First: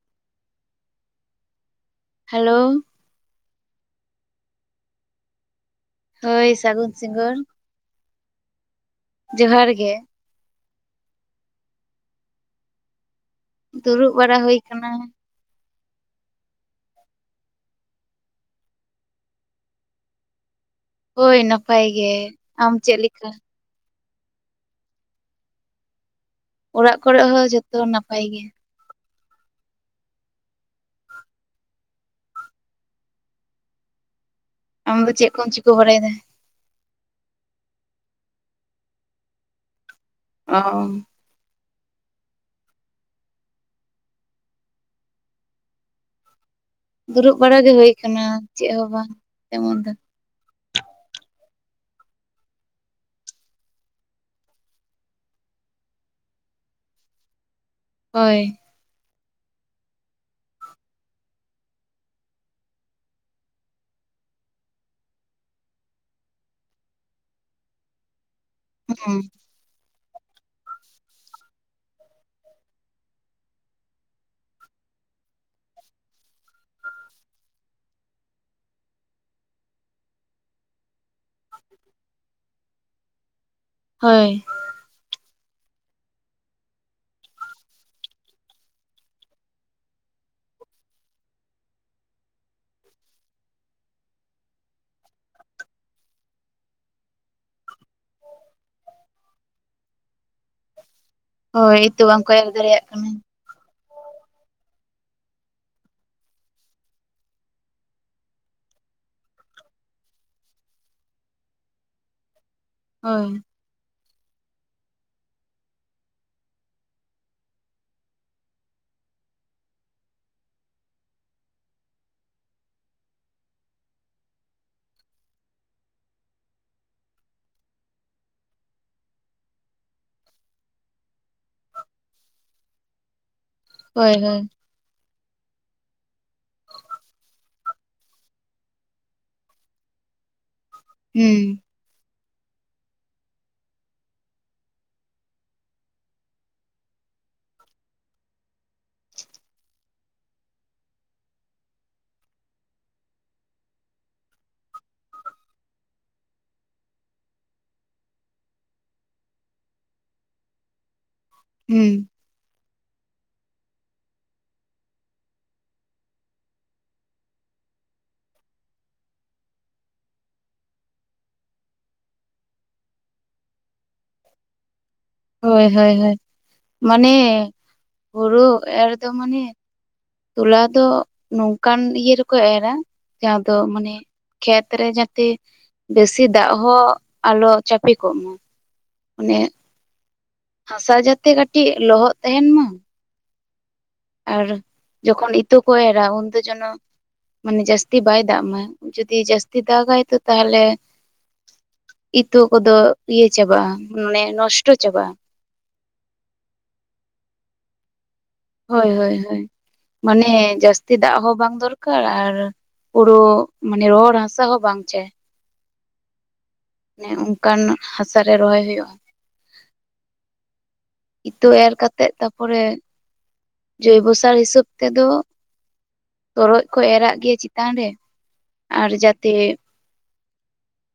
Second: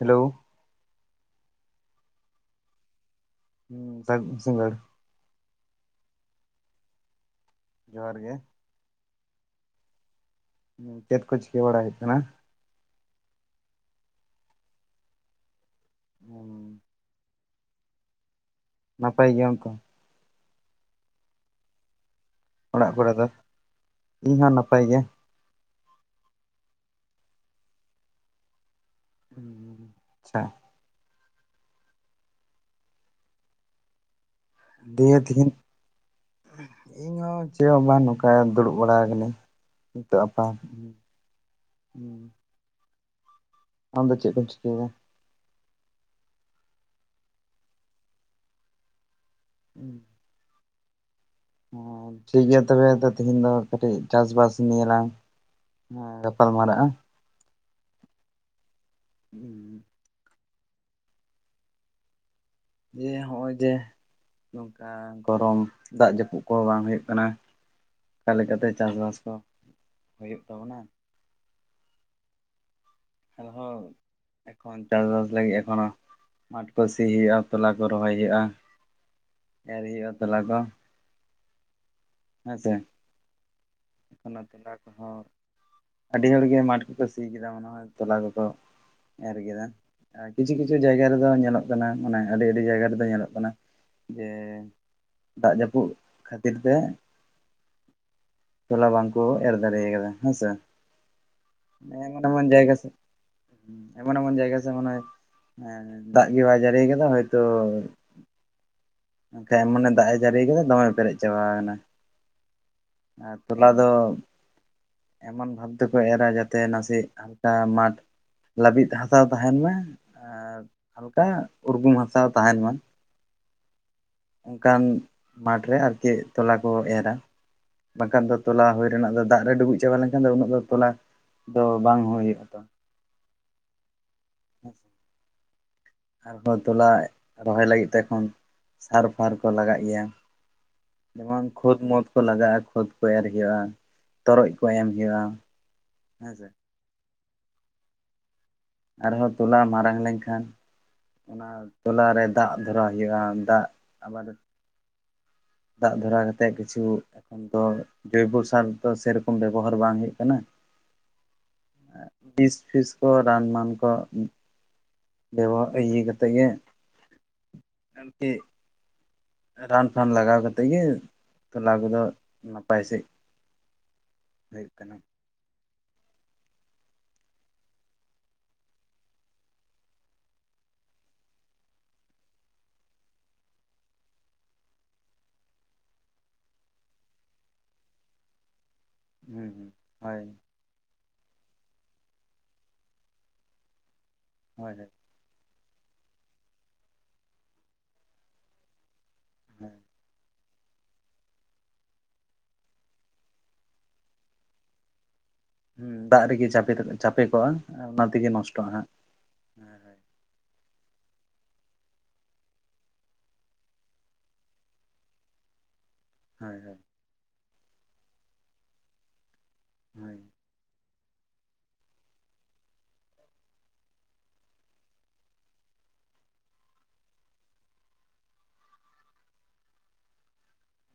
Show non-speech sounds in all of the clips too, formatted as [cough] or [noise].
Hello hello ᱦᱮᱸ ᱥᱟᱹᱜᱩᱱ ᱥᱤᱜᱟᱹᱲ ᱦᱳᱭ ᱥᱟᱹᱜᱩᱱ ᱥᱤᱜᱟᱹᱲ ᱡᱚᱦᱟᱨ ᱜᱮ ᱡᱚᱦᱟᱨ ᱜᱮ ᱪᱮᱫ ᱠᱚ ᱪᱤᱠᱟᱹ ᱵᱟᱲᱟ ᱦᱩᱭᱩᱜ ᱠᱟᱱᱟ᱾ ᱫᱩᱲᱩᱵ ᱵᱟᱲᱟ ᱦᱩᱭ ᱠᱟᱱᱟ᱾ ᱦᱩᱸ ᱱᱟᱯᱟᱭ ᱜᱮᱭᱟᱢ ᱛᱚ ᱦᱳᱭ ᱱᱟᱯᱟᱭ ᱜᱮ ᱟᱢ ᱚᱲᱟᱜ ᱪᱮᱫ ᱠᱚᱨᱮ ᱫᱚ, ᱞᱮᱠᱟ ᱤᱧᱦᱚᱸ ᱱᱟᱯᱟᱭ ᱜᱮ ᱚᱲᱟᱜ ᱠᱚᱨᱮ ᱦᱚᱸ ᱡᱚᱛᱚ ᱱᱟᱯᱟᱭ ᱜᱮ ᱦᱩᱸ ᱟᱪᱪᱷᱟ ᱟᱢ ᱫᱚ ᱫᱤᱭᱮ ᱪᱮᱫ ᱠᱚᱢ ᱛᱤᱦᱤᱱ ᱪᱤᱠᱟᱹ ᱵᱟᱲᱟᱭᱮᱫᱟ ᱤᱧᱦᱚᱸ ᱪᱮᱫ ᱦᱚᱸ ᱵᱟᱝ ᱱᱚᱝᱠᱟ ᱫᱩᱲᱩᱵ ᱵᱟᱲᱟ ᱟᱠᱟᱱᱟᱹᱧ᱾ ᱱᱤᱛᱚᱜ ᱟᱯᱟᱢ ᱚ ᱦᱚᱸ ᱟᱢᱫᱚ ᱪᱮᱫ ᱠᱚᱢ ᱪᱤᱠᱟᱹᱭᱮᱫᱟ᱾ ᱫᱩᱲᱩᱵ ᱵᱟᱲᱟ ᱜᱮ ᱦᱩᱭ ᱟᱠᱟᱱᱟ ᱪᱮᱫ ᱦᱚᱸ ᱵᱟᱝ ᱛᱮᱢᱚᱱ ᱫᱚ᱾ ᱦᱮ ᱴᱷᱤᱠᱜᱮᱭᱟ ᱛᱚᱵᱮ ᱛᱤᱦᱮᱧ ᱫᱚ, ᱠᱟᱹᱴᱤᱡ ᱪᱟᱥᱵᱟᱥ ᱱᱤᱭᱮᱞᱟᱝ ᱦᱮᱸ ᱜᱟᱯᱟᱞ ᱢᱟᱨᱟᱜᱼᱟ ᱦᱳᱭ [unintelligible] ᱮᱭᱮ ᱦᱚᱜᱼᱚᱭ ᱡᱮ ᱱᱚᱝᱠᱟ ᱜᱚᱨᱚᱢ ᱫᱟᱜ ᱡᱟᱹᱯᱩᱫ ᱠᱚᱦᱚᱸ ᱵᱟᱝ ᱦᱩᱭᱩᱜ ᱠᱟᱱᱟ ᱚᱱᱠᱟ ᱞᱮᱠᱟᱛᱮ ᱪᱟᱥᱵᱟᱥ ᱦᱩᱸ ᱠᱚ ᱦᱩᱭᱩᱜ ᱛᱟᱵᱚᱱᱟ [unintelligible] ᱮᱠᱷᱚᱱ ᱪᱟᱥᱵᱟᱥ ᱞᱟᱹᱜᱤᱫ ᱮᱠᱷᱚᱱᱚ ᱢᱟᱴᱷ ᱠᱚ ᱥᱤ ᱦᱩᱭᱩᱜᱼᱟ ᱛᱚᱞᱟ ᱠᱚ ᱨᱚᱦᱚᱭ ᱦᱩᱭᱩᱜᱼᱟ᱾ ᱮᱨ ᱦᱩᱭᱩᱜᱼᱟ ᱛᱚᱞᱟ ᱠᱚ ᱦᱮᱸ ᱥᱮ, ᱦᱳᱭ ᱮᱠᱷᱚᱱ ᱛᱮᱞᱟ ᱠᱚᱦᱚᱸ ᱟᱹᱰᱤ ᱦᱚᱲᱜᱮ ᱢᱟᱴᱷ ᱠᱚᱠᱚ ᱥᱤ ᱠᱮᱫᱟ ᱢᱚᱦᱚᱭ ᱛᱚᱞᱟ ᱠᱚᱠᱚ ᱮᱨ ᱠᱮᱫᱟ᱾᱾ ᱟᱨ ᱠᱤᱪᱷᱩ ᱠᱤᱪᱷᱩ ᱡᱟᱭᱜᱟ ᱨᱮᱫᱚ ᱧᱮᱞᱚᱜ ᱠᱟᱱᱟ ᱢᱟᱱᱮ ᱟᱹᱰᱤ ᱟᱹᱰᱤ ᱡᱟᱭᱜᱟ ᱨᱮᱫᱚ ᱧᱮᱞᱚᱜ ᱠᱟᱱᱟ ᱡᱮ ᱫᱟᱜ ᱡᱟᱹᱯᱩᱫ ᱠᱷᱟᱹᱛᱤᱨ ᱛᱮ ᱛᱚᱞᱟ ᱵᱟᱝᱠᱚ ᱮᱨ ᱫᱟᱲᱮ ᱠᱟᱫᱟ ᱦᱮᱸ ᱥᱮ ᱦᱳᱭ ᱱᱤᱛᱚᱜ ᱵᱟᱝ ᱮᱢᱚᱱ ᱠᱚᱭᱚᱜ ᱼ ᱮᱡᱟᱱ ᱫᱟᱲᱮᱭᱟᱜ ᱥᱮ ᱠᱟᱱᱟ ᱮᱢᱚᱱ ᱮᱢᱚᱱ ᱡᱟᱭᱜᱟ ᱥᱮ ᱢᱚᱱᱮᱦᱚᱭ ᱮᱻ ᱫᱟᱜ ᱜᱮ ᱵᱟᱭ ᱡᱟᱹᱲᱤ ᱠᱟᱫᱟᱭ ᱦᱚᱭ ᱛᱚᱼᱼ ᱱᱝᱠᱟ ᱮ ᱢᱚᱱᱮ ᱫᱟᱜ ᱮ ᱡᱟᱹᱲᱤ ᱠᱟᱫᱟᱭ ᱫᱚᱢᱮ ᱯᱮᱨᱮᱡ ᱪᱟᱵᱟ ᱠᱟᱱᱟ ᱦᱳᱭ ᱟᱨ ᱛᱚᱞᱟ ᱫᱚ ᱮᱢᱚᱱ ᱵᱷᱟᱵ ᱛᱮᱠᱚ ᱮᱨᱼᱟ ᱡᱟᱛᱮ ᱱᱟᱥᱮᱭᱟᱜ ᱟᱴᱟ ᱢᱟᱴᱷ ᱞᱟᱹᱵᱤᱫ ᱦᱟᱥᱟ ᱛᱟᱦᱮᱱ ᱢᱟ ᱟᱨ ᱦᱟᱞᱠᱟ ᱩᱨᱜᱩᱢ ᱦᱟᱥᱟ ᱛᱟᱦᱮᱱ ᱢᱟ ᱚᱱᱠᱟᱱ ᱢᱟᱴᱷ ᱨᱮ ᱟᱨᱠᱤ ᱛᱚᱞᱟ ᱠᱚ ᱮᱨᱟ ᱵᱟᱝᱠᱷᱟᱱ ᱫᱚ ᱛᱚᱞᱟ ᱦᱳᱭ ᱨᱮᱱᱟᱜ ᱫᱚ, ᱫᱟᱜ ᱨᱮ ᱰᱩᱵᱩᱡ ᱪᱟᱵᱟ ᱞᱮᱱᱠᱷᱟᱱ ᱫᱚ, ᱩᱱᱟᱹᱜ ᱫᱚ ᱛᱚᱞᱟ ᱫᱚ ᱵᱟᱝ ᱦᱩᱭᱩᱜ ᱛᱚ᱾ ᱦᱳᱭ ᱼ ᱦᱳᱭ ᱟᱨᱦᱚᱸ ᱛᱚᱞᱟ ᱨᱚᱦᱚᱭ ᱞᱟᱹᱜᱤᱫ ᱛᱮᱠᱷᱚᱱ ᱥᱟᱨ ᱯᱷᱟᱨ ᱠᱚ ᱞᱟᱜᱟᱜ ᱜᱮᱭᱟ ᱡᱮᱢᱚᱱ ᱦᱩᱸ ᱠᱷᱚᱛ ᱢᱚᱛ ᱠᱚ ᱞᱟᱜᱟᱜᱼᱟ, ᱠᱷᱚᱛ ᱠᱚ ᱮᱨ ᱦᱩᱭᱩᱜᱼᱟ, ᱛᱚᱨᱚᱡ ᱠᱚ ᱮᱢ ᱦᱩᱭᱩᱜᱼᱟ ᱦᱮᱸ ᱼ ᱥᱮ ᱟᱨᱦᱚᱸ ᱛᱚᱞᱟ ᱢᱟᱨᱟᱝ ᱞᱮᱱᱠᱷᱟᱱ ᱚᱱᱟ ᱛᱚᱞᱟᱨᱮ ᱫᱟᱜ ᱫᱷᱚᱨᱟᱣ ᱦᱩᱭᱩᱜᱼᱟ ᱫᱟᱜ ᱟᱵᱟᱨ ᱫᱟᱜ ᱫᱷᱚᱨᱟᱣ ᱠᱟᱛᱮᱫ ᱠᱤᱪᱷᱩ ᱛᱚ ᱡᱳᱭᱵᱚ ᱥᱟᱨ ᱫᱚ ᱥᱮᱨᱚᱠᱚᱢ ᱵᱮᱵᱚᱦᱟᱨ ᱵᱟᱝ ᱦᱩᱭᱩᱜ ᱠᱟᱱᱟ ᱦᱩᱸ᱾ ᱯᱤᱥ ᱯᱤᱥ ᱠᱚᱨ ᱨᱟᱱ ᱢᱟᱱ ᱠᱚ ᱵᱮᱵᱷᱜ ᱤᱭᱟᱹ ᱠᱟᱛᱮ ᱜᱮ [inaudible] ᱨᱟᱱ ᱯᱷᱟᱱ ᱞᱟᱜᱟᱣ ᱠᱟᱛᱮᱫ ᱜᱮ ᱛᱚᱞᱟ ᱠᱚᱫᱚ ᱱᱟᱯᱟᱭ ᱥᱤᱜ ᱦᱩᱭᱩᱜ ᱠᱟᱱᱟ᱾ ᱦᱳᱭ ᱼ ᱦᱳᱭ ᱼ ᱦᱳᱭ ᱢᱟᱱᱮ ᱦᱩᱲᱩ ᱮᱨ ᱫᱚ ᱢᱟᱱᱮ ᱛᱚᱞᱟ ᱫᱚ ᱱᱚᱝᱠᱟᱱ ᱤᱭᱟᱹ ᱨᱮᱠᱚ ᱮᱨᱟ ᱡᱟᱦᱟᱸ ᱫᱚ ᱢᱟᱱᱮ ᱠᱷᱮᱛᱨᱮ ᱡᱟᱛᱮ ᱵᱮᱥᱤ ᱫᱟᱜ ᱦᱚᱸ ᱟᱞᱚ ᱪᱟᱯᱮ ᱠᱚᱜ ᱢᱟ᱾ ᱚᱱᱮ ᱦᱩᱸ ᱦᱩᱸ ᱦᱳᱭ ᱦᱟᱥᱟ ᱡᱟᱛᱮ ᱠᱟᱹᱴᱤᱡ ᱞᱚᱦᱚᱫ ᱛᱟᱦᱮᱱ ᱢᱟ ᱟᱨ ᱦᱳᱭ ᱡᱚᱠᱷᱚᱱ ᱤᱛᱟᱹ ᱠᱚ ᱮᱨᱟ ᱩᱱ ᱫᱚ ᱡᱮᱱᱚ ᱢᱟᱱᱮ ᱡᱟᱹᱥᱛᱤ ᱵᱟᱭ ᱫᱟᱜ ᱢᱟᱭ ᱡᱩᱫᱤ ᱡᱟᱹᱥᱛᱤ ᱦᱳᱭ ᱫᱟᱜᱼᱟᱭ ᱛᱚ ᱛᱟᱦᱟᱞᱮ ᱤᱛᱟᱹ ᱠᱚᱫᱚ ᱤᱭᱟᱹ ᱪᱟᱵᱟᱜᱼᱟ, ᱢᱟᱱᱮ ᱱᱚᱥᱴᱚ ᱪᱟᱵᱟᱜᱼᱟ᱾ ᱦᱩᱸ ᱫᱟᱜ ᱨᱮᱜᱤ ᱪᱟᱯᱮ [unintelligible] ᱪᱟᱯᱮ ᱠᱚᱜᱼᱟ ᱚᱱᱟ ᱛᱮᱜᱮ ᱱᱚᱥ ᱦᱳᱭ - ᱦᱳᱭ ᱼ ᱦᱳᱭ ᱢᱟᱱᱮ ᱡᱟᱹᱥᱛᱤ ᱫᱟᱜ ᱦᱚᱸ ᱵᱟᱝ ᱫᱚᱨᱠᱟᱨ ᱟᱨ ᱯᱩᱨᱟᱹ ᱢᱟᱱᱮ ᱨᱚᱦᱚᱲ ᱦᱟᱥᱟ ᱦᱚᱸ ᱵᱟᱝ ᱪᱮ ᱦᱚᱭᱸ- ᱦᱚᱭ ᱟᱱᱮ ᱚᱱᱠᱟᱱ ᱦᱟᱥᱟ ᱨᱮ ᱨᱚᱦᱚᱭ ᱦᱩᱭᱩᱜᱼᱟ [inaudible] ᱤᱛᱟᱹ ᱮᱨ ᱠᱟᱛᱮᱜ ᱛᱟᱯᱚᱨᱮ [unintelligible] ᱡᱳᱭᱵᱚ ᱥᱟᱨ ᱦᱤᱥᱟᱹᱵ ᱛᱮᱫᱚ ᱛᱚᱨᱚᱡ ᱠᱚ ᱮᱨᱟᱼᱜ ᱜᱮᱭᱟ ᱪᱮᱛᱟᱱ ᱨᱮ ᱟᱨ ᱡᱟᱛᱮ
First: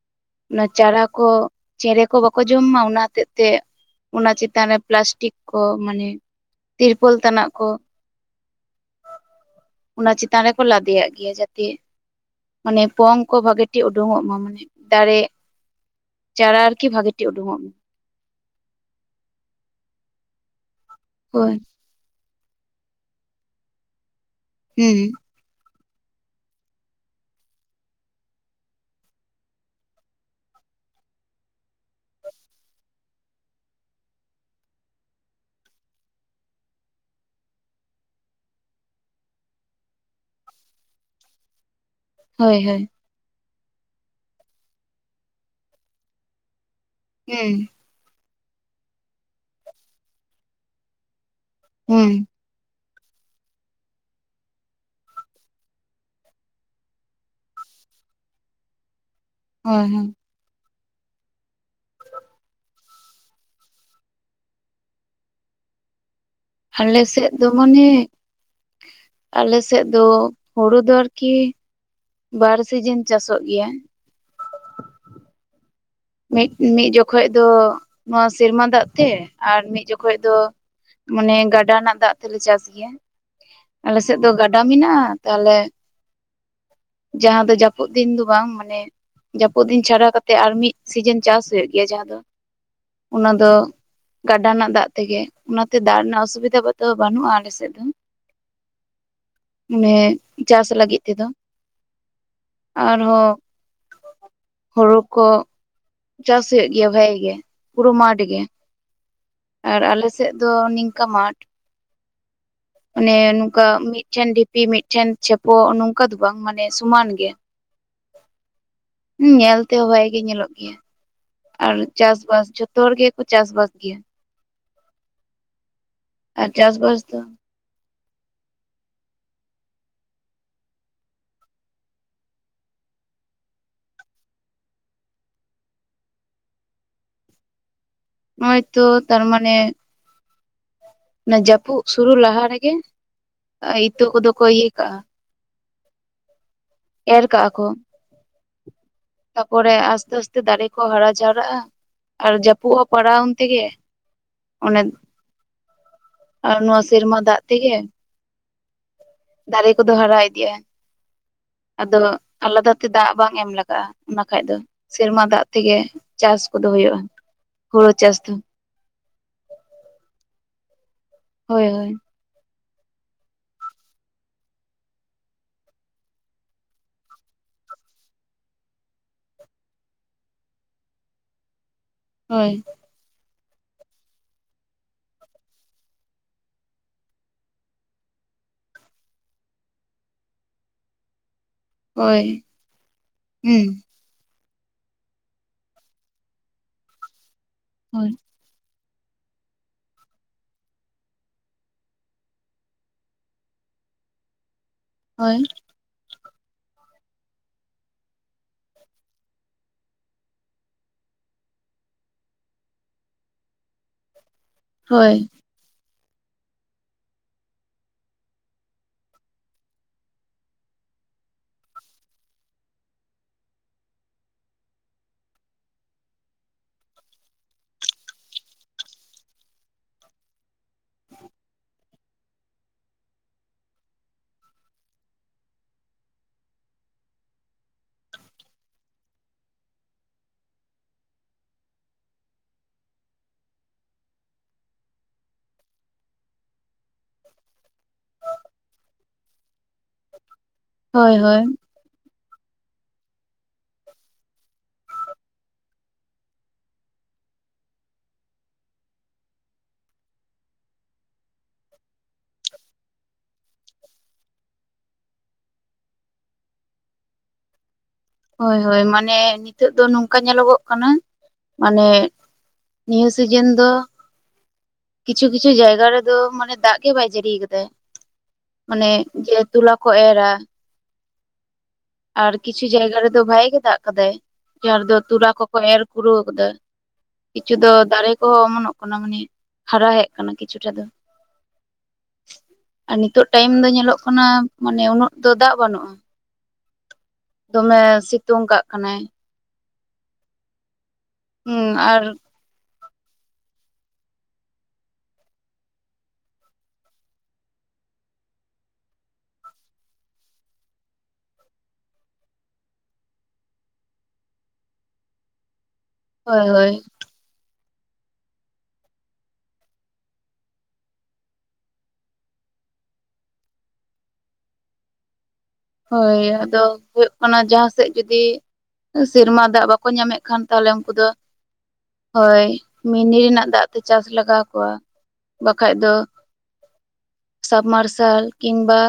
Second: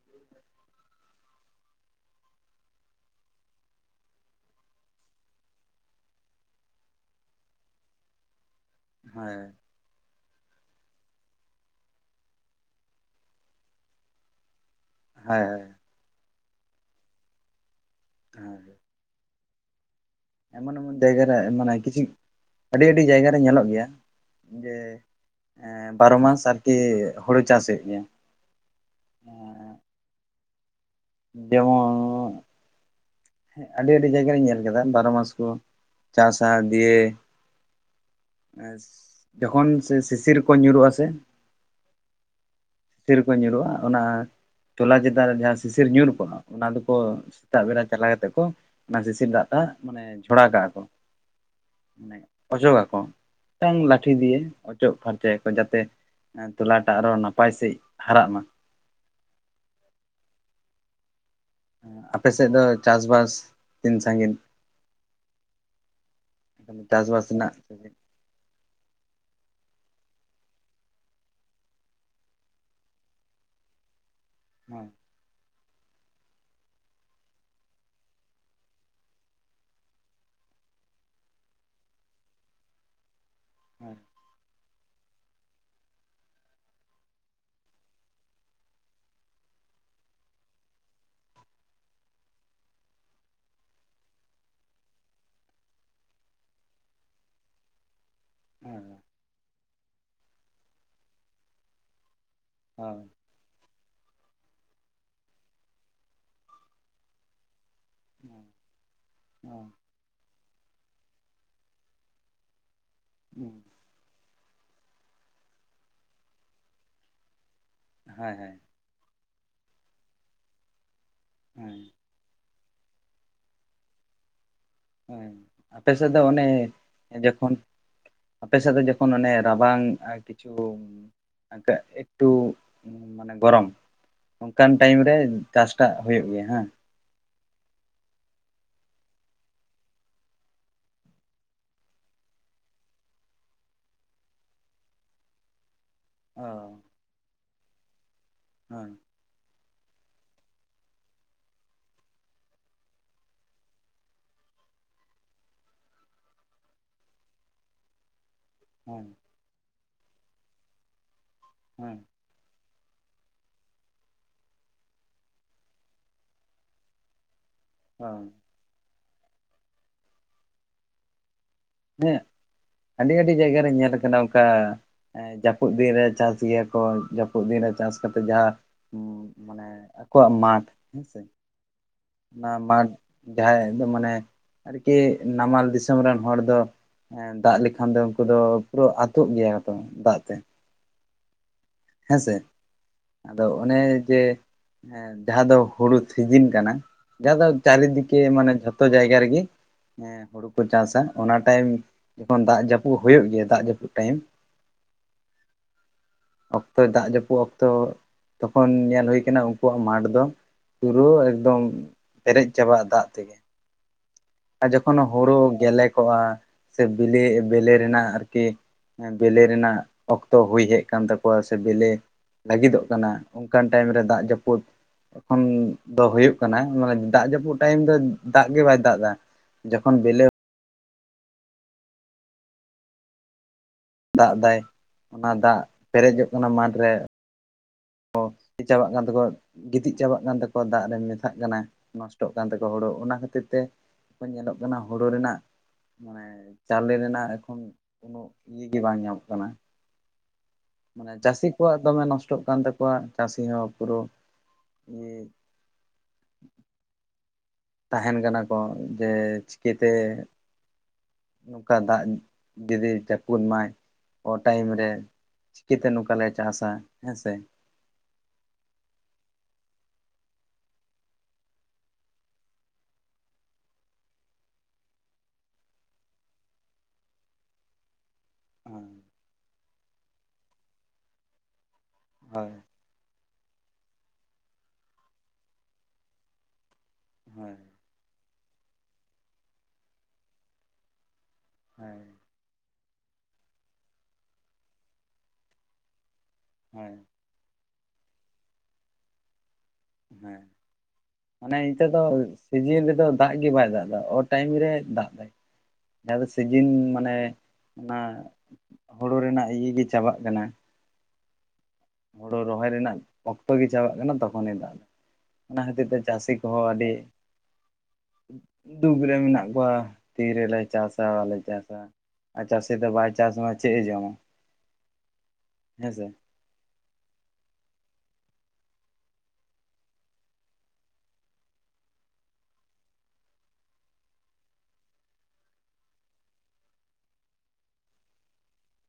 [inaudible] ᱚᱱᱟ ᱪᱟᱨᱟ ᱠᱚ ᱪᱮᱬᱮ ᱠᱚ ᱵᱟᱠᱚ ᱡᱚᱢ ᱢᱟ ᱚᱱᱟ ᱦᱚᱛᱮᱜ ᱛᱮ ᱚᱱᱟ ᱪᱮᱛᱟᱱ ᱨᱮ ᱯᱞᱟᱥᱴᱤᱠ ᱠᱚ ᱢᱟᱱᱮ ᱛᱤᱨᱯᱳᱞ ᱛᱟᱱᱟᱜ ᱠᱚ ᱦᱮᱭ ᱚᱱᱟ ᱪᱮᱛᱟᱱ ᱨᱮᱠᱚ ᱞᱟᱫᱮᱭᱟᱼᱜ ᱜᱮᱭᱟ ᱡᱟᱛᱮ ᱢᱟᱱᱮ ᱯᱚᱝ ᱠᱚ ᱵᱷᱟᱜᱮ ᱴᱷᱤᱠ ᱩᱰᱩᱝ ᱚᱜ ᱢᱟ ᱢᱟᱱᱮ ᱫᱟᱨᱮ ᱦᱳᱭ ᱪᱟᱨᱟ ᱟᱨᱠᱤ ᱵᱷᱟᱜᱤ ᱴᱷᱤᱠ ᱩᱰᱩᱠᱚᱜ ᱢᱮ ᱦᱮ [unintelligible] ᱮᱢᱚᱱ ᱮᱢᱚᱱ ᱡᱟᱭᱜᱟᱨ ᱨᱮ ᱦᱳᱭ ᱢᱟᱱᱮ ᱠᱤᱪᱷᱩ ᱟᱹᱰᱤ ᱟᱹᱰᱤ ᱡᱟᱭᱜᱟᱨ ᱨᱮ ᱧᱮᱞᱚᱜ ᱜᱮᱭᱟ ᱡᱮ ᱦᱩᱸ ᱮᱸᱻ ᱵᱟᱨᱚ ᱢᱟᱥ ᱟᱨᱠᱤ ᱦᱩᱲᱩ ᱪᱟᱥ ᱦᱩᱭᱩᱜ ᱜᱮᱭᱟ᱾ ᱡᱮᱢᱚᱱ ᱟᱹᱰᱤ ᱟᱹᱰᱤ ᱡᱟᱭᱜᱟ ᱨᱤᱧ ᱧᱮᱞ ᱠᱮᱫᱟ ᱵᱟᱨᱚ ᱢᱟᱥ ᱠᱚ ᱪᱟᱥᱟ ᱫᱤᱭᱮ ᱡᱚᱠᱷᱚᱱ ᱥᱮ ᱥᱤᱥᱤᱨᱠᱚ ᱧᱩᱨᱩᱜᱼᱟ ᱥᱮ ᱦᱳᱭ ᱦᱳᱭ ᱥᱤᱥᱤᱨ ᱠᱚ ᱧᱩᱨᱩᱜᱼᱟ ᱚᱱᱟ ᱛᱚᱞᱟ ᱪᱮᱛᱟᱱ ᱨᱮ ᱡᱟᱦᱟᱸ ᱥᱤᱥᱤᱨ ᱧᱩᱨ ᱠᱚᱜᱼᱟ ᱚᱱᱟ ᱫᱚᱠᱚ ᱦᱩᱸ ᱥᱮᱛᱟᱜ ᱵᱮᱲᱟ ᱪᱟᱞᱟᱣ ᱠᱟᱛᱮ ᱠᱚ ᱚᱱᱟ ᱥᱤᱥᱤᱨ ᱫᱟᱜ ᱢᱟᱱᱮ ᱡᱷᱚᱲᱟ ᱠᱟᱜᱼᱟ ᱠᱚ ᱦᱩᱸ ᱢᱟᱱᱮ [unintelligible] ᱚᱪᱚᱜᱟᱠᱚ ᱢᱤᱫᱴᱟᱝ ᱞᱟᱴᱷᱤ ᱫᱤᱭᱮ ᱚᱪᱚᱜ ᱯᱷᱟᱨᱪᱟᱭᱟ ᱠᱚ ᱡᱟᱛᱮ ᱛᱚᱞᱟᱴᱟᱜ ᱟᱨᱦᱚ ᱱᱟᱯᱟᱭ ᱥᱟᱹᱦᱤᱡ ᱦᱟᱨᱟᱜ ᱢᱟ᱾ ᱦᱳᱭ ᱦᱮᱸ ᱟᱯᱮ ᱥᱮᱫ ᱫᱚ ᱪᱟᱥᱵᱟᱥ ᱛᱤᱱ ᱥᱟᱺᱜᱤᱧ? ᱟᱞᱮ ᱪᱟᱥᱵᱟᱥ ᱥᱮᱫ ᱫᱚ ᱨᱮᱱᱟᱜ ᱢᱟᱱᱮ ᱦᱳᱭ ᱟᱞᱮ ᱥᱮᱫ ᱫᱚ ᱦᱩᱲᱩ ᱫᱚ ᱟᱨᱠᱤ᱾ ᱵᱟᱨ ᱥᱤᱡᱤᱱ ᱪᱟᱥᱚᱜ ᱜᱮᱭᱟ᱾ ᱦᱮᱸ ᱢᱤᱫ ᱢᱤᱫ ᱡᱚᱠᱷᱚᱡ ᱫᱚ ᱱᱚᱣᱟ ᱥᱮᱨᱢᱟ ᱫᱟᱜ ᱛᱮ ᱟᱨ ᱢᱤᱫ ᱡᱚᱠᱷᱚᱱ ᱫᱚ ᱢᱟᱱᱮ ᱜᱟᱰᱟ ᱨᱮᱱᱟᱜ ᱫᱟᱜ ᱛᱮᱞᱮ ᱪᱟᱥ ᱜᱮᱭᱟ ᱦᱳᱭ ᱟᱞᱮᱥᱮᱫ ᱫᱚ ᱜᱟᱰ ᱰᱟ ᱢᱮᱱᱟᱜᱼᱟ ᱛᱟᱦᱚᱞᱮ᱾ ᱡᱟᱦᱟᱸ ᱫᱚ ᱡᱟᱹᱯᱩᱫ ᱫᱤᱱ ᱫᱚ ᱵᱟᱝ ᱢᱟᱱᱮ ᱡᱟᱹᱯᱩᱫ ᱫᱤᱱ ᱪᱷᱟᱰᱟ ᱠᱟᱛᱮᱜ ᱟᱨ ᱢᱤᱫ ᱥᱤᱡᱮᱱ ᱪᱟᱥ ᱦᱩᱭᱩᱜ ᱜᱮᱭᱟ ᱡᱟᱦᱟᱸ ᱫᱚ ᱚᱱᱟ ᱫᱚ ᱜᱟᱰᱟ ᱨᱮᱱᱟᱜ ᱫᱟᱜ ᱛᱮᱜᱮ ᱚᱱᱟᱛᱮ ᱫᱟᱜ ᱨᱮᱱᱟᱜ ᱚᱥᱩᱵᱤᱫᱟ ᱫᱚ ᱵᱟᱹᱱᱩᱜᱼᱟ ᱟᱞᱮᱥᱮᱫ ᱫᱚ᱾ ᱦᱮᱸ [unintelligible] ᱢᱟᱱᱮ ᱪᱟᱥ ᱞᱟᱹᱜᱤᱫ ᱛᱮᱫᱚ ᱦᱳᱭ ᱟᱨᱦᱚᱸ ᱦᱩᱲᱩ ᱠᱚ ᱪᱟᱥ ᱦᱩᱭᱩᱜ ᱜᱮᱭᱟ ᱵᱷᱟᱜᱮ ᱜᱮ ᱯᱩᱨᱟᱹ ᱢᱟᱴ ᱦᱳᱭ ᱜᱮ ᱟᱨ ᱦᱳᱭ ᱟᱞᱮ ᱟᱞᱮ ᱥᱮᱫ ᱫᱚ ᱱᱤᱝᱠᱟ ᱢᱟᱴᱷ ᱚᱱᱮ ᱱᱚᱝᱠᱟ ᱢᱤᱫᱴᱷᱮᱱ ᱰᱷᱤᱯᱤ ᱢᱤᱫᱴᱷᱮᱱ ᱪᱷᱮᱯᱚ ᱱᱚᱝᱠᱟ ᱫᱚ ᱵᱟᱝ ᱢᱟᱱᱮ ᱥᱚᱢᱟᱱ ᱜᱮ᱾ ᱦᱳᱭ ᱦᱳᱭ ᱧᱮᱞ ᱛᱮᱦᱚᱸ ᱵᱷᱟᱜᱮ ᱜᱮ ᱧᱮᱞᱚᱜ ᱜᱮᱭᱟ ᱟᱨ ᱦᱳᱭ ᱪᱟᱥᱵᱟᱥ ᱡᱚᱛᱚ ᱡᱚᱛᱚ ᱦᱚᱲ ᱜᱮᱠᱚ ᱪᱟᱥ ᱵᱟᱥ ᱜᱮᱭᱟ᱾ ᱦᱮᱸ ᱟᱯᱮ ᱥᱮᱫ ᱫᱚ ᱚᱱᱮ ᱟᱨ ᱪᱟᱥᱵᱟᱥ ᱫᱚ ᱡᱚᱠᱷᱚᱱ ᱟᱯᱮᱥᱮᱫ ᱫᱚ ᱡᱚᱠᱷᱚᱱ ᱚᱱᱮ ᱨᱟᱵᱟᱝ ᱠᱤᱪᱷᱩ ᱮᱠᱴᱩ ᱢᱟᱱᱮ ᱜᱚᱨᱚᱢ ᱾ ᱚᱱᱠᱟᱱ ᱴᱟᱭᱤᱢ ᱨᱮ ᱪᱟᱥᱴᱟᱜ ᱦᱩᱭᱩᱜ ᱜᱮᱭᱟ ᱦᱮᱸ᱾ ᱱᱚᱭᱛᱚ ᱛᱟᱨ ᱢᱟᱱᱮ ᱚᱱᱟ ᱡᱟᱹᱯᱩᱫ ᱥᱩᱨᱩ ᱞᱟᱦᱟ ᱨᱮᱜᱮ ᱤᱛᱟᱹ ᱠᱚᱫᱚ ᱠᱚ ᱤᱭᱟᱹ ᱠᱟᱜᱼᱟ᱾ ᱚ ᱮᱨ ᱟᱠᱟᱜ ᱼᱟ ᱠᱚ ᱦᱮᱸ ᱛᱟᱯᱚᱨᱮ ᱟᱥᱛᱮ ᱟᱥᱛᱮ ᱫᱟᱨᱮ ᱠᱚ ᱦᱟᱨᱟ ᱡᱟᱣᱨᱟᱜᱼᱟ᱾ ᱟᱨ ᱡᱟᱹᱯᱩᱫ ᱦᱚᱸ ᱯᱟᱲᱟᱣᱟᱜ ᱟ ᱩᱱ ᱛᱮᱜᱮ ᱚᱱᱮ ᱟᱨ ᱱᱚᱣᱟ ᱥᱮᱨᱢᱟ ᱫᱟᱜ ᱛᱮᱜᱮ ᱦᱮᱸ ᱫᱟᱨᱮ ᱠᱚᱫᱚ ᱦᱟᱨᱟ ᱤᱫᱤᱜᱼᱟ ᱦᱮᱸ ᱟᱫᱚ ᱟᱞᱟᱫᱟ ᱛᱮ ᱫᱟᱜ ᱵᱟᱝ ᱮᱢ ᱞᱟᱜᱟᱜᱼᱟ ᱚᱱᱟ ᱠᱷᱟᱱ ᱫᱚ ᱥᱮᱨᱢᱟ ᱫᱟᱜ ᱛᱮᱜᱮ ᱪᱟᱥ ᱠᱚᱫᱚ ᱦᱩᱭᱩᱜᱼᱟ ᱦᱩᱲᱩ ᱪᱟᱥ ᱦᱳᱭ ᱫᱚ᱾ ᱦᱳᱭ ᱦᱳᱭ ᱦᱮᱸ ᱟᱹᱰᱤ ᱟᱹᱰᱤ ᱡᱟᱭᱜᱟ ᱨᱮ ᱧᱮᱞ ᱟᱠᱟᱱᱟ ᱚᱱᱠᱟ ᱡᱟᱹᱯᱩᱫ ᱫᱤᱱᱨᱮ ᱪᱟᱥ ᱜᱮᱭᱟ ᱠᱚ ᱡᱟᱹᱯᱩᱫ ᱫᱤᱱ ᱨᱮ ᱪᱟᱥ ᱠᱟᱛᱮᱜ ᱡᱟᱦᱟᱸ ᱢᱟᱱᱮ ᱟᱠᱚᱣᱟᱜ ᱢᱟᱴᱷ ᱦᱮᱸᱥᱮ ᱚᱱᱟ ᱦᱳᱭ ᱢᱟᱴᱷ ᱡᱟᱦᱟᱸᱭ ᱫᱚ ᱢᱟᱱᱮ ᱟᱨᱠᱤ ᱱᱟᱢᱟᱞ ᱫᱤᱥᱚᱢ ᱨᱮᱱ ᱦᱚᱲ ᱫᱚ ᱫᱟᱜ ᱞᱮᱠᱷᱟᱱ ᱫᱚ ᱩᱱᱠᱩ ᱫᱚ ᱯᱩᱨᱟᱹ ᱟᱹᱛᱩᱜ ᱜᱮᱭᱟ ᱛᱚ ᱫᱟᱜ ᱛᱮ ᱦᱮᱸ ᱦᱳᱭ ᱥᱮ ᱟᱫᱚ ᱦᱩᱸ ᱚᱱᱮ ᱡᱮ ᱦᱮᱸ ᱡᱟᱦᱟᱸ ᱫᱚ ᱦᱩᱲᱩ ᱥᱤᱡᱤᱱ ᱠᱟᱱᱟ ᱡᱟᱦᱟᱸ ᱫᱚ ᱦᱳᱭ ᱪᱟᱨᱤᱫᱤᱠᱮ ᱢᱟᱱᱮ ᱡᱚᱛ ᱛᱚ ᱡᱟᱭᱜᱟ ᱨᱮᱜᱤ ᱦᱮ ᱦᱳᱲᱳ ᱠᱚ ᱪᱟᱥᱟ ᱚᱱᱟ ᱴᱟᱭᱤᱢ ᱡᱚᱠᱷᱚᱱ ᱫᱟᱜ ᱡᱟᱹᱯᱩᱫ ᱦᱳᱭᱳᱜ ᱜᱮᱭᱟ ᱫᱟᱜ ᱡᱟᱹᱯᱩᱫ ᱴᱟᱭᱤᱢ, ᱦᱳᱭ ᱾ ᱚᱠᱛᱚ ᱫᱟᱜ ᱡᱟᱹᱯᱩᱫ ᱚᱠᱛᱚ ᱛᱚᱠᱷᱚᱱ ᱧᱮᱞ ᱦᱩᱭ ᱠᱟᱱᱟ ᱩᱱᱠᱩᱣᱟᱜ ᱢᱟᱴᱷ ᱫᱚ ᱯᱩᱨᱟᱹ ᱮᱠᱫᱚᱢ ᱯᱮᱨᱮᱡ ᱪᱟᱵᱟᱜᱼᱟ ᱫᱟᱜ ᱛᱮᱜᱮ, ᱟᱨ ᱡᱚᱠᱷᱚᱱ ᱦᱳᱭ ᱦᱳᱲᱳ ᱜᱮᱞᱮ ᱠᱚᱜᱼᱟ ᱥᱮ ᱵᱮᱞᱮ ᱵᱮᱞᱮ ᱨᱮᱱᱟᱜ ᱟᱨᱠᱤ ᱵᱤᱞᱤ ᱨᱮᱱᱟᱜ ᱚᱠᱛᱚ ᱦᱩᱭ ᱦᱮᱡ ᱠᱟᱱ ᱛᱟᱠᱚᱣᱟ ᱥᱮ ᱵᱤᱞᱤ ᱞᱟᱹᱜᱤᱫᱚᱜ ᱠᱟᱱᱟ ᱚᱱᱠᱟᱱ ᱴᱟᱭᱤᱢ ᱨᱮ ᱫᱟᱜ ᱡᱟᱹᱯᱩᱫ ᱮᱠᱷᱚᱱ ᱫᱚ ᱦᱳᱭᱳᱜ ᱠᱟᱱᱟ ᱢᱟᱱᱮ ᱫᱟᱜ ᱡᱟᱹᱯᱩᱫ ᱴᱟᱭᱤᱢ ᱫᱚ ᱫᱟᱜ ᱜᱮ ᱵᱟᱭ ᱫᱟᱜ ᱮᱫᱟ ᱾ ᱡᱮᱠᱷᱚᱱ ᱵᱤᱞᱟ ᱫᱟᱜ ᱫᱟᱭ ᱚᱱᱟ ᱫᱟᱜ ᱯᱮᱨᱮᱡᱚᱜ ᱠᱟᱱᱟ ᱢᱟᱴᱷᱨᱮ ᱚ ᱪᱟᱵᱟᱜ ᱠᱟᱱ ᱛᱟᱠᱚᱣᱟ ᱾ ᱜᱤᱛᱤᱡ ᱪᱟᱵᱟᱜ ᱠᱟᱱ ᱛᱟᱠᱚᱣᱟ ᱫᱟᱜ ᱨᱮ ᱢᱮᱥᱟᱜ ᱠᱟᱱᱟ ᱱᱚᱥᱴᱚᱜ ᱠᱟᱱ ᱛᱟᱠᱚᱣᱟ ᱦᱳᱲᱳ ᱚᱱᱟ ᱠᱷᱟᱹᱛᱤᱨ ᱛᱮ ᱧᱮᱞᱚᱜ ᱠᱟᱱᱟ ᱦᱳᱲᱳ ᱨᱮᱱᱟᱜ, ᱢᱟᱱᱮ ᱪᱟᱣᱞᱮ ᱨᱮᱱᱟᱜ ᱮᱠᱷᱚᱱ ᱩᱱᱟᱹᱜ ᱤᱭᱟᱹ ᱜᱮ ᱵᱟᱝ ᱧᱟᱢᱚᱜ ᱠᱟᱱᱟ ᱾ ᱦᱳᱭ ᱦᱳᱭ ᱪᱟᱹᱥᱤ ᱠᱚᱣᱟᱜ ᱫᱚᱢᱮ ᱱᱚᱥᱴᱚᱜ ᱠᱟᱱ ᱛᱟᱠᱚᱣᱟ ᱪᱟᱹᱥᱤ ᱦᱚᱸ ᱯᱩᱨᱟᱹ ᱜᱮ ᱾ ᱛᱟᱦᱮᱱ ᱠᱟᱱᱟ ᱠᱚ ᱡᱮ ᱪᱤᱠᱟᱹᱛᱮ ᱾ ᱱᱚᱝᱠᱟ ᱫᱟᱜ ᱡᱩᱫᱤ ᱡᱟᱹᱯᱩᱫ ᱢᱟᱭ ᱚ ᱴᱟᱭᱤᱢ ᱨᱮ, ᱪᱤᱠᱟᱹᱛᱮ ᱱᱚᱝᱠᱟ ᱞᱮ ᱪᱟᱥᱟ ᱦᱮᱸ ᱥᱮ? ᱦᱳᱭ ᱦᱳᱭ ᱢᱟᱱᱮ ᱱᱤᱛᱚᱜ ᱫᱚ ᱱᱚᱝᱠᱟ ᱧᱮᱞᱚᱜᱚᱜ ᱠᱟᱱᱟ ᱢᱟᱱᱮ ᱱᱤᱭᱟᱹ ᱥᱤᱡᱮᱱ ᱫᱚ ᱠᱤᱪᱷᱩ ᱠᱤᱪᱷᱩ ᱡᱟᱭᱜᱟ ᱨᱮᱫᱚ ᱢᱟᱱᱮ ᱫᱟᱜ ᱜᱮ ᱵᱟᱭ ᱡᱟᱹᱲᱤ ᱠᱟᱫᱟ ᱾ ᱢᱟᱱᱮ ᱦᱳᱭ ᱡᱮ ᱛᱚᱞᱟ ᱠᱚ ᱮᱨᱟ ᱟᱨ ᱦᱳᱭ ᱠᱤᱪᱷᱩ ᱡᱟᱭᱜᱟ ᱨᱮᱫᱚ ᱵᱷᱟᱜᱮ ᱜᱮ ᱫᱟᱜ ᱠᱟᱫᱟᱭ ᱡᱟᱦᱟᱸ ᱨᱮᱫᱚ ᱛᱚᱨᱟ ᱠᱚᱠᱚ ᱮᱨ ᱠᱩᱨᱟᱹᱣ ᱠᱟᱫᱟ ᱾ ᱠᱤᱪᱷᱩ ᱦᱳᱭ ᱫᱚ ᱫᱟᱨᱮ ᱠᱚᱦᱚᱸ ᱚᱢᱚᱱᱚᱜ ᱠᱟᱱᱟ ᱢᱟᱱᱮ ᱦᱟᱨᱟ ᱠᱟᱱᱟ ᱠᱤᱪᱷᱩᱴᱟ ᱫᱚ ᱾ [unintelligible] ᱟᱨ ᱱᱤᱛᱚᱜ ᱴᱟᱭᱤᱢ ᱫᱚ ᱧᱮᱞᱚᱜ ᱠᱟᱱᱟ ᱢᱟᱱᱮ ᱩᱱᱟᱹᱜ ᱫᱚ ᱫᱟᱜ ᱵᱟᱹᱱᱩᱜᱼᱟ ᱾ ᱦᱳᱭ ᱾ ᱫᱚᱢᱮ ᱥᱮᱛᱳᱝ ᱠᱟᱜ ᱠᱟᱱᱟᱭ ᱾ ᱦᱮᱸ ᱢᱟᱱᱮ ᱦᱩᱸ ᱱᱤᱛᱚᱜ ᱫᱚ ᱟᱨ ᱥᱤᱡᱮᱱ ᱨᱮᱫᱚ ᱫᱟᱜ ᱜᱮ ᱵᱟᱭ ᱫᱟᱜ ᱫᱟ ᱚ ᱴᱟᱭᱤᱢ ᱨᱮ ᱫᱟᱜ ᱮᱫᱟᱭ ᱾ ᱡᱟᱦᱟᱸ ᱫᱚ ᱥᱤᱡᱤᱱ ᱢᱟᱱᱮ ᱚᱱᱟ ᱾ ᱦᱳᱲᱳ ᱨᱮᱱᱟᱜ ᱤᱭᱟᱹ ᱜᱮ ᱪᱟᱵᱟᱜ ᱠᱟᱱᱟ ᱦᱩᱲᱩ ᱨᱚᱦᱚᱭ ᱨᱮᱱᱟᱜ ᱚᱠᱛᱚ ᱜᱮ ᱪᱟᱵᱟᱜ ᱠᱟᱱᱟ ᱛᱚᱠᱷᱚᱱᱮ ᱫᱟᱜ ᱮᱫᱟ ᱚᱱᱟ ᱠᱷᱟᱹᱛᱤᱨ ᱛᱮ ᱪᱟᱹᱥᱤ ᱦᱳᱭ ᱠᱚᱦᱚᱸ ᱦᱳᱭ ᱟᱹᱰᱤ ᱫᱩᱠ ᱨᱮ ᱢᱮᱱᱟᱜ ᱠᱚᱣᱟ ᱛᱤ ᱨᱮᱞᱮ ᱪᱟᱥᱟ ᱵᱟᱞᱮ ᱪᱟᱥᱟ ᱪᱟᱹᱥᱤ ᱫᱚ ᱵᱟᱭ ᱪᱟᱥᱢᱟ ᱪᱮᱫ ᱮ ᱡᱚᱢᱟ? ᱦᱮᱸᱥᱮ ᱦᱳᱭ ᱟᱫᱚ ᱾ ᱚᱱᱟ ᱡᱟᱦᱟᱸ ᱥᱮᱫ ᱡᱩᱫᱤ ᱥᱮᱨᱢᱟ ᱫᱟᱜ ᱵᱟᱠᱚ ᱧᱟᱢᱮᱫ ᱠᱷᱟᱱ ᱛᱟᱦᱚᱞᱮ ᱩᱱᱠᱩ ᱫᱚ ᱦᱳᱭ ᱢᱤᱱᱤ ᱨᱮᱱᱟᱜ ᱫᱟᱜ ᱛᱮ ᱪᱟᱥ ᱞᱟᱜᱟᱣ ᱟᱠᱚᱣᱟ ᱾ ᱵᱟᱠᱷᱟᱡ ᱫᱚ ᱾ ᱥᱟᱵᱢᱟᱨᱥᱟᱞ ᱠᱤᱢᱵᱟ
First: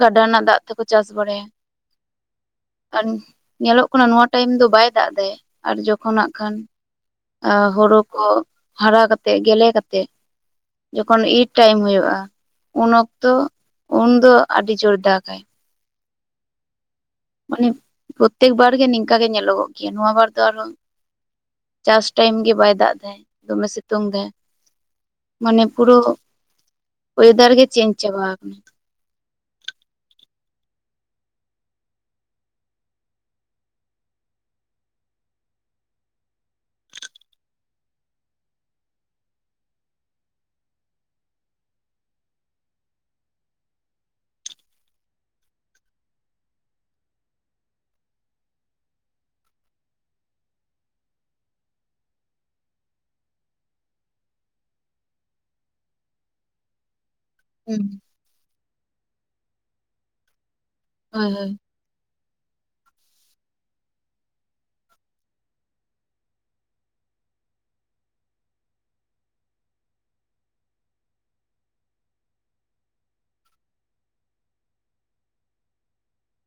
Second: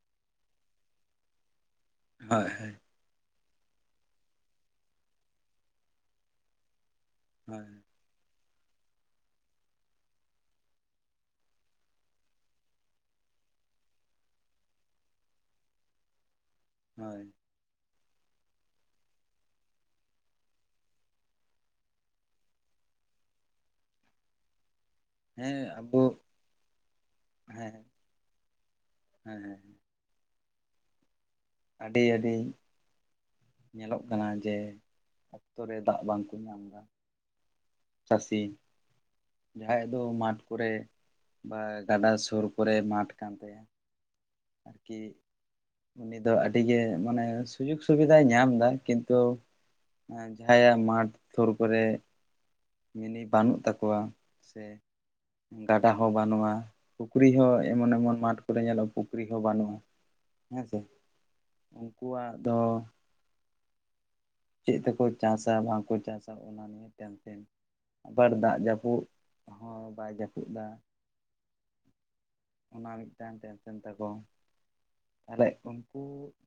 ᱜᱟᱰᱟ ᱨᱮᱱᱟᱜ ᱫᱟᱜ ᱛᱮᱠᱚ ᱪᱟᱥ ᱵᱟᱲᱟᱭᱟ ᱾ ᱦᱳᱭ ᱦᱳᱭ ᱾ ᱟᱨ ᱧᱮᱞᱚᱜ ᱠᱟᱱᱟ ᱱᱚᱣᱟ ᱴᱟᱭᱤᱢ ᱫᱚ ᱵᱟᱭ ᱫᱟᱜ ᱮᱫᱟ ᱟᱨ ᱡᱚᱠᱷᱚᱱ ᱱᱟᱜ ᱠᱷᱟᱱ ᱾ ᱦᱳᱭ ᱦᱩᱲᱩ ᱠᱚ ᱦᱟᱨᱟ ᱠᱟᱛᱮᱜ ᱜᱮᱞᱮ ᱠᱟᱛᱮᱜ ᱾ ᱡᱚᱠᱷᱚᱱ ᱤᱨ ᱴᱟᱭᱤᱢ ᱦᱳᱳᱜᱼᱟ ᱩᱱ ᱚᱠᱛᱚ ᱩᱱ ᱫᱚ ᱟᱹᱰᱤ ᱡᱳᱨ ᱫᱟᱜᱟᱭ ᱾ ᱦᱳᱭ ᱾ ᱢᱟᱱᱮ ᱯᱨᱚᱛᱮᱠ ᱵᱟᱨ ᱜᱮ, ᱱᱤᱝ ᱠᱟᱜᱮ ᱧᱮᱞᱚᱜᱚᱜ ᱜᱮᱭᱟ, ᱱᱚᱣᱟ ᱵᱟᱨ ᱫᱚ ᱟᱨᱦᱚᱸ ᱪᱟᱥ ᱴᱟᱭᱤᱢ ᱜᱮ ᱵᱟᱭ ᱫᱟᱜ ᱫᱟ, ᱫᱚᱢᱮ ᱥᱤᱛᱩᱝ ᱫᱟᱭ᱾ ᱦᱮᱸ ᱢᱟᱱᱮ ᱯᱩᱨᱟᱹ ᱟᱵᱚ ᱚᱭᱮᱫᱟᱨ ᱜᱮ, ᱦᱮᱸ ᱪᱮᱧᱡ ᱪᱟᱵᱟ ᱠᱟᱱᱟ᱾ ᱦᱮᱸ ᱦᱮᱸ [unintelligible] ᱟᱹᱰᱤ, ᱟᱹᱰᱤ, ᱧᱮᱞᱚᱜ ᱠᱟᱱᱟ ᱡᱮ, ᱚᱠᱛᱚ ᱨᱮ ᱫᱟᱜ ᱵᱟᱝ ᱠᱚ ᱧᱟᱢ ᱫᱟ᱾ ᱪᱟᱹᱥᱤ ᱡᱟᱦᱟᱸᱭᱟᱜ ᱫᱚ ᱢᱟᱴᱷ ᱠᱚᱨᱮ, ᱵᱟ ᱜᱟᱰᱟ ᱥᱳᱨ ᱠᱚᱨᱮ ᱢᱟᱴᱷ ᱠᱟᱱ ᱛᱟᱭᱟ ᱟᱨᱠᱤ [unintelligible] ᱩᱱᱤ ᱫᱚ ᱟᱹᱰᱤ ᱜᱮ, ᱢᱟᱱᱮ ᱥᱩᱡᱳᱜᱽ ᱥᱩᱵᱤᱫᱷᱟᱭ ᱧᱟᱢ ᱫᱟ, ᱠᱤᱱᱛᱩ ᱡᱟᱦᱟᱸᱭᱟᱜ ᱢᱟᱴᱷ ᱛᱷᱳᱨ ᱠᱚᱨᱮ ᱢᱤᱱᱤ ᱵᱟᱹᱱᱩᱜ ᱛᱟᱠᱚᱣᱟ, ᱥᱮ ᱜᱟᱰᱟ ᱦᱚᱸ ᱵᱟᱹᱱᱩᱜᱼᱟ᱾ ᱯᱩᱠᱷᱨᱤ ᱦᱚᱸ ᱦᱩᱸ᱾ ᱮᱢᱚᱱ ᱮᱢᱚᱱ ᱢᱟᱴᱷ ᱠᱚᱨᱮ ᱧᱮᱞᱚᱜᱼᱟ, ᱯᱩᱠᱷᱨᱤ ᱦᱚᱸ ᱵᱟᱹᱱᱩᱜᱼᱟ, ᱦᱮᱸ ᱥᱮ ᱦᱳᱭ, ᱦᱳᱭ, ᱾ ᱩᱱᱠᱩ ᱣᱟᱜ ᱫᱚ ᱪᱮᱜ ᱛᱮᱠᱚ ᱪᱟᱥᱟ, ᱵᱟᱝ ᱠᱚ ᱪᱟᱥᱟ, ᱚᱱᱟ ᱱᱤ ᱟᱵᱟᱨ ᱫᱟᱜ ᱡᱟᱹᱯᱩᱫᱽ, ᱦᱚᱸ ᱵᱟᱭ ᱡᱟᱹᱯᱩᱫᱽ ᱫᱟ᱾ ᱚᱱᱟ ᱢᱤᱫ ᱴᱟᱱ ᱴᱮᱱ ᱥᱮᱱ ᱛᱟᱠᱚ᱾ ᱛᱟᱦᱚᱞᱮ ᱩᱱᱠᱩ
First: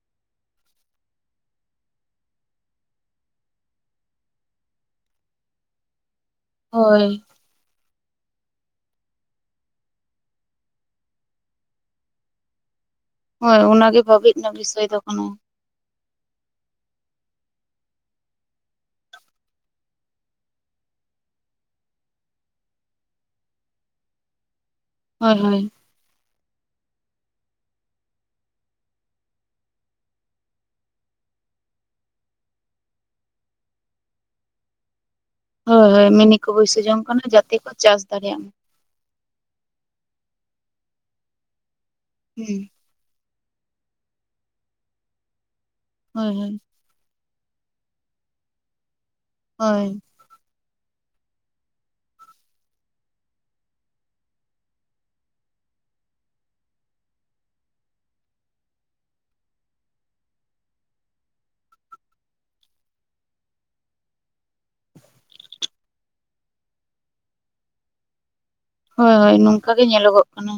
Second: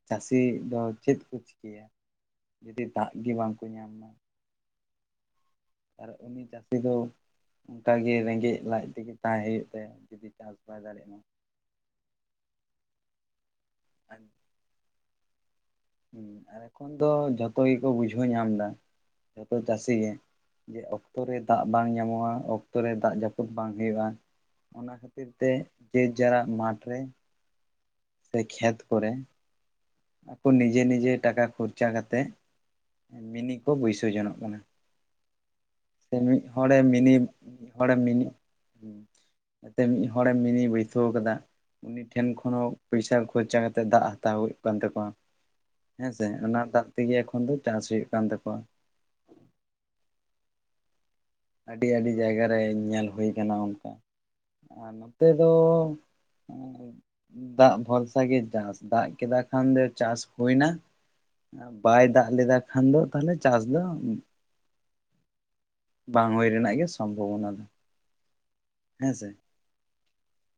ᱪᱟᱹᱥᱤ ᱫᱚ, ᱪᱮᱫ ᱠᱚ ᱪᱤᱠᱟᱹᱭᱟ? ᱡᱩᱫᱤ ᱫᱟᱜ ᱜᱮ ᱵᱟᱝ ᱠᱚ ᱧᱟᱢ ᱢᱟ? ᱟᱨ ᱩᱱᱤ ᱪᱟᱹᱥᱤ ᱫᱚ ᱦᱳᱭ ᱚᱱᱠᱟ ᱜᱮ ᱨᱮᱸᱜᱮᱡ ᱞᱟᱡ ᱛᱮᱜᱮ ᱛᱟᱦᱮᱸ ᱦᱳᱭᱳᱜ ᱛᱟᱭᱟ, ᱡᱩᱫᱤ ᱪᱟᱥ ᱵᱟᱭ ᱫᱟᱲᱮᱭᱟᱜᱼᱟ᱾ ᱦᱳᱭ ᱚᱱᱟᱜᱮ ᱵᱷᱟᱹᱵᱤᱡ ᱨᱮᱱᱟᱜ ᱵᱤᱥᱚᱭ ᱫᱚ ᱠᱟᱱᱟ᱾ ᱦᱮᱸ ᱟᱨ, ᱮᱠᱷᱚᱱ ᱫᱚ ᱡᱷᱚᱛᱚ ᱜᱮᱠᱚ ᱵᱩᱡᱷᱟᱹᱣ ᱧᱟᱢ ᱫᱟ, ᱡᱷᱚᱛᱚ ᱪᱟᱹᱥᱤ ᱜᱮ ᱡᱮ ᱚᱠᱛᱚ ᱨᱮ ᱫᱟᱜ ᱵᱟᱝ ᱧᱟᱢᱚᱜᱼᱟ, ᱚᱠᱛᱚ ᱨᱮ ᱫᱟᱜ ᱡᱟᱹᱯᱩᱫ ᱵᱟᱝ ᱦᱳᱭᱳᱜᱼᱟ᱾ ᱚᱱᱟ ᱠᱷᱟᱹᱛᱤᱨ ᱦᱳᱭ ᱛᱮ, ᱦᱳᱭ ᱡᱮ ᱡᱟᱨᱟᱜ ᱢᱟᱴᱷ ᱨᱮ ᱥᱮ ᱠᱷᱮᱛ ᱠᱚᱨᱮ ᱟᱠᱚ ᱱᱤᱡᱮ, ᱱᱤᱡᱮ ᱴᱟᱠᱟ ᱠᱷᱚᱨᱪᱟ ᱠᱟᱛᱮ ᱢᱤᱱᱤ ᱠᱚ ᱵᱟᱹᱭᱥᱟᱹᱣ ᱡᱚᱱᱚᱜ ᱠᱟᱱᱟ᱾ ᱦᱳᱭ, ᱦᱳᱭ ᱥᱮ ᱢᱤᱱᱤ ᱢᱤᱫ ᱠᱚ ᱦᱚᱲᱮ ᱵᱟᱹᱭᱥᱟᱹᱣ ᱡᱚᱝ ᱠᱟᱱᱟ, ᱡᱟᱛᱮ ᱠᱚ ᱪᱟᱥ ᱫᱟᱲᱮᱭᱟᱜ ᱢᱟ᱾ ᱡᱟᱛᱮ ᱢᱤᱫ ᱦᱚᱲᱮ ᱢᱤᱱᱤ ᱵᱟᱹᱭᱥᱷᱟᱹᱣ ᱠᱟᱫᱟ ᱩᱱᱤ ᱴᱷᱮᱱ ᱠᱷᱚᱱ ᱦᱩᱸ ᱦᱚᱸ ᱯᱚᱭᱥᱟ ᱠᱷᱚᱨᱪᱟ ᱠᱟᱛᱮ, ᱫᱟᱜ ᱦᱟᱛᱟᱣ ᱦᱳᱭᱳᱜ ᱠᱟᱱ ᱛᱟᱠᱚᱣᱟ, ᱦᱮᱸ ᱥᱮ ᱦᱳᱭ ᱦᱳᱭ ᱚᱱᱟ ᱫᱟᱜ ᱛᱮᱜᱮ ᱮᱠᱷᱚᱱ ᱫᱚ, ᱪᱟᱥ ᱦᱳᱭᱳᱜ ᱠᱟᱱ ᱛᱟᱠᱚᱣᱟ᱾ ᱦᱳᱭ, ᱟᱹᱰᱤ, ᱟᱹᱰᱤ ᱡᱟᱭᱜᱟ ᱨᱮ, ᱧᱮᱞ ᱦᱳᱭ ᱠᱟᱱᱟ ᱚᱱᱠᱟ᱾ ᱟᱨ ᱱᱚᱛᱮ ᱫᱚ ᱫᱟᱜ ᱵᱷᱚᱨᱥᱟ ᱜᱮ ᱪᱟᱥ, ᱫᱟᱜ ᱠᱮᱫᱟ ᱠᱷᱟᱱ ᱫᱚ ᱪᱟᱥ ᱦᱳᱭ ᱱᱟ ᱵᱟᱭ ᱫᱟᱜ ᱞᱮᱫᱟ ᱠᱷᱟᱱ ᱫᱚ, ᱛᱟᱦᱚᱞᱮ ᱪᱟᱥ ᱫᱚ ᱵᱟᱝ ᱦᱳᱭ ᱨᱮᱱᱟᱜ ᱜᱮ, ᱥᱚᱢᱵᱷᱚᱵᱚᱱᱟ ᱫᱚ᱾ ᱦᱮᱸ ᱦᱳᱭ, ᱥᱮ ᱦᱳᱭ, ᱱᱚᱝᱠᱟ ᱜᱮ ᱧᱮᱞᱚᱜᱚᱜ ᱠᱟᱱᱟ᱾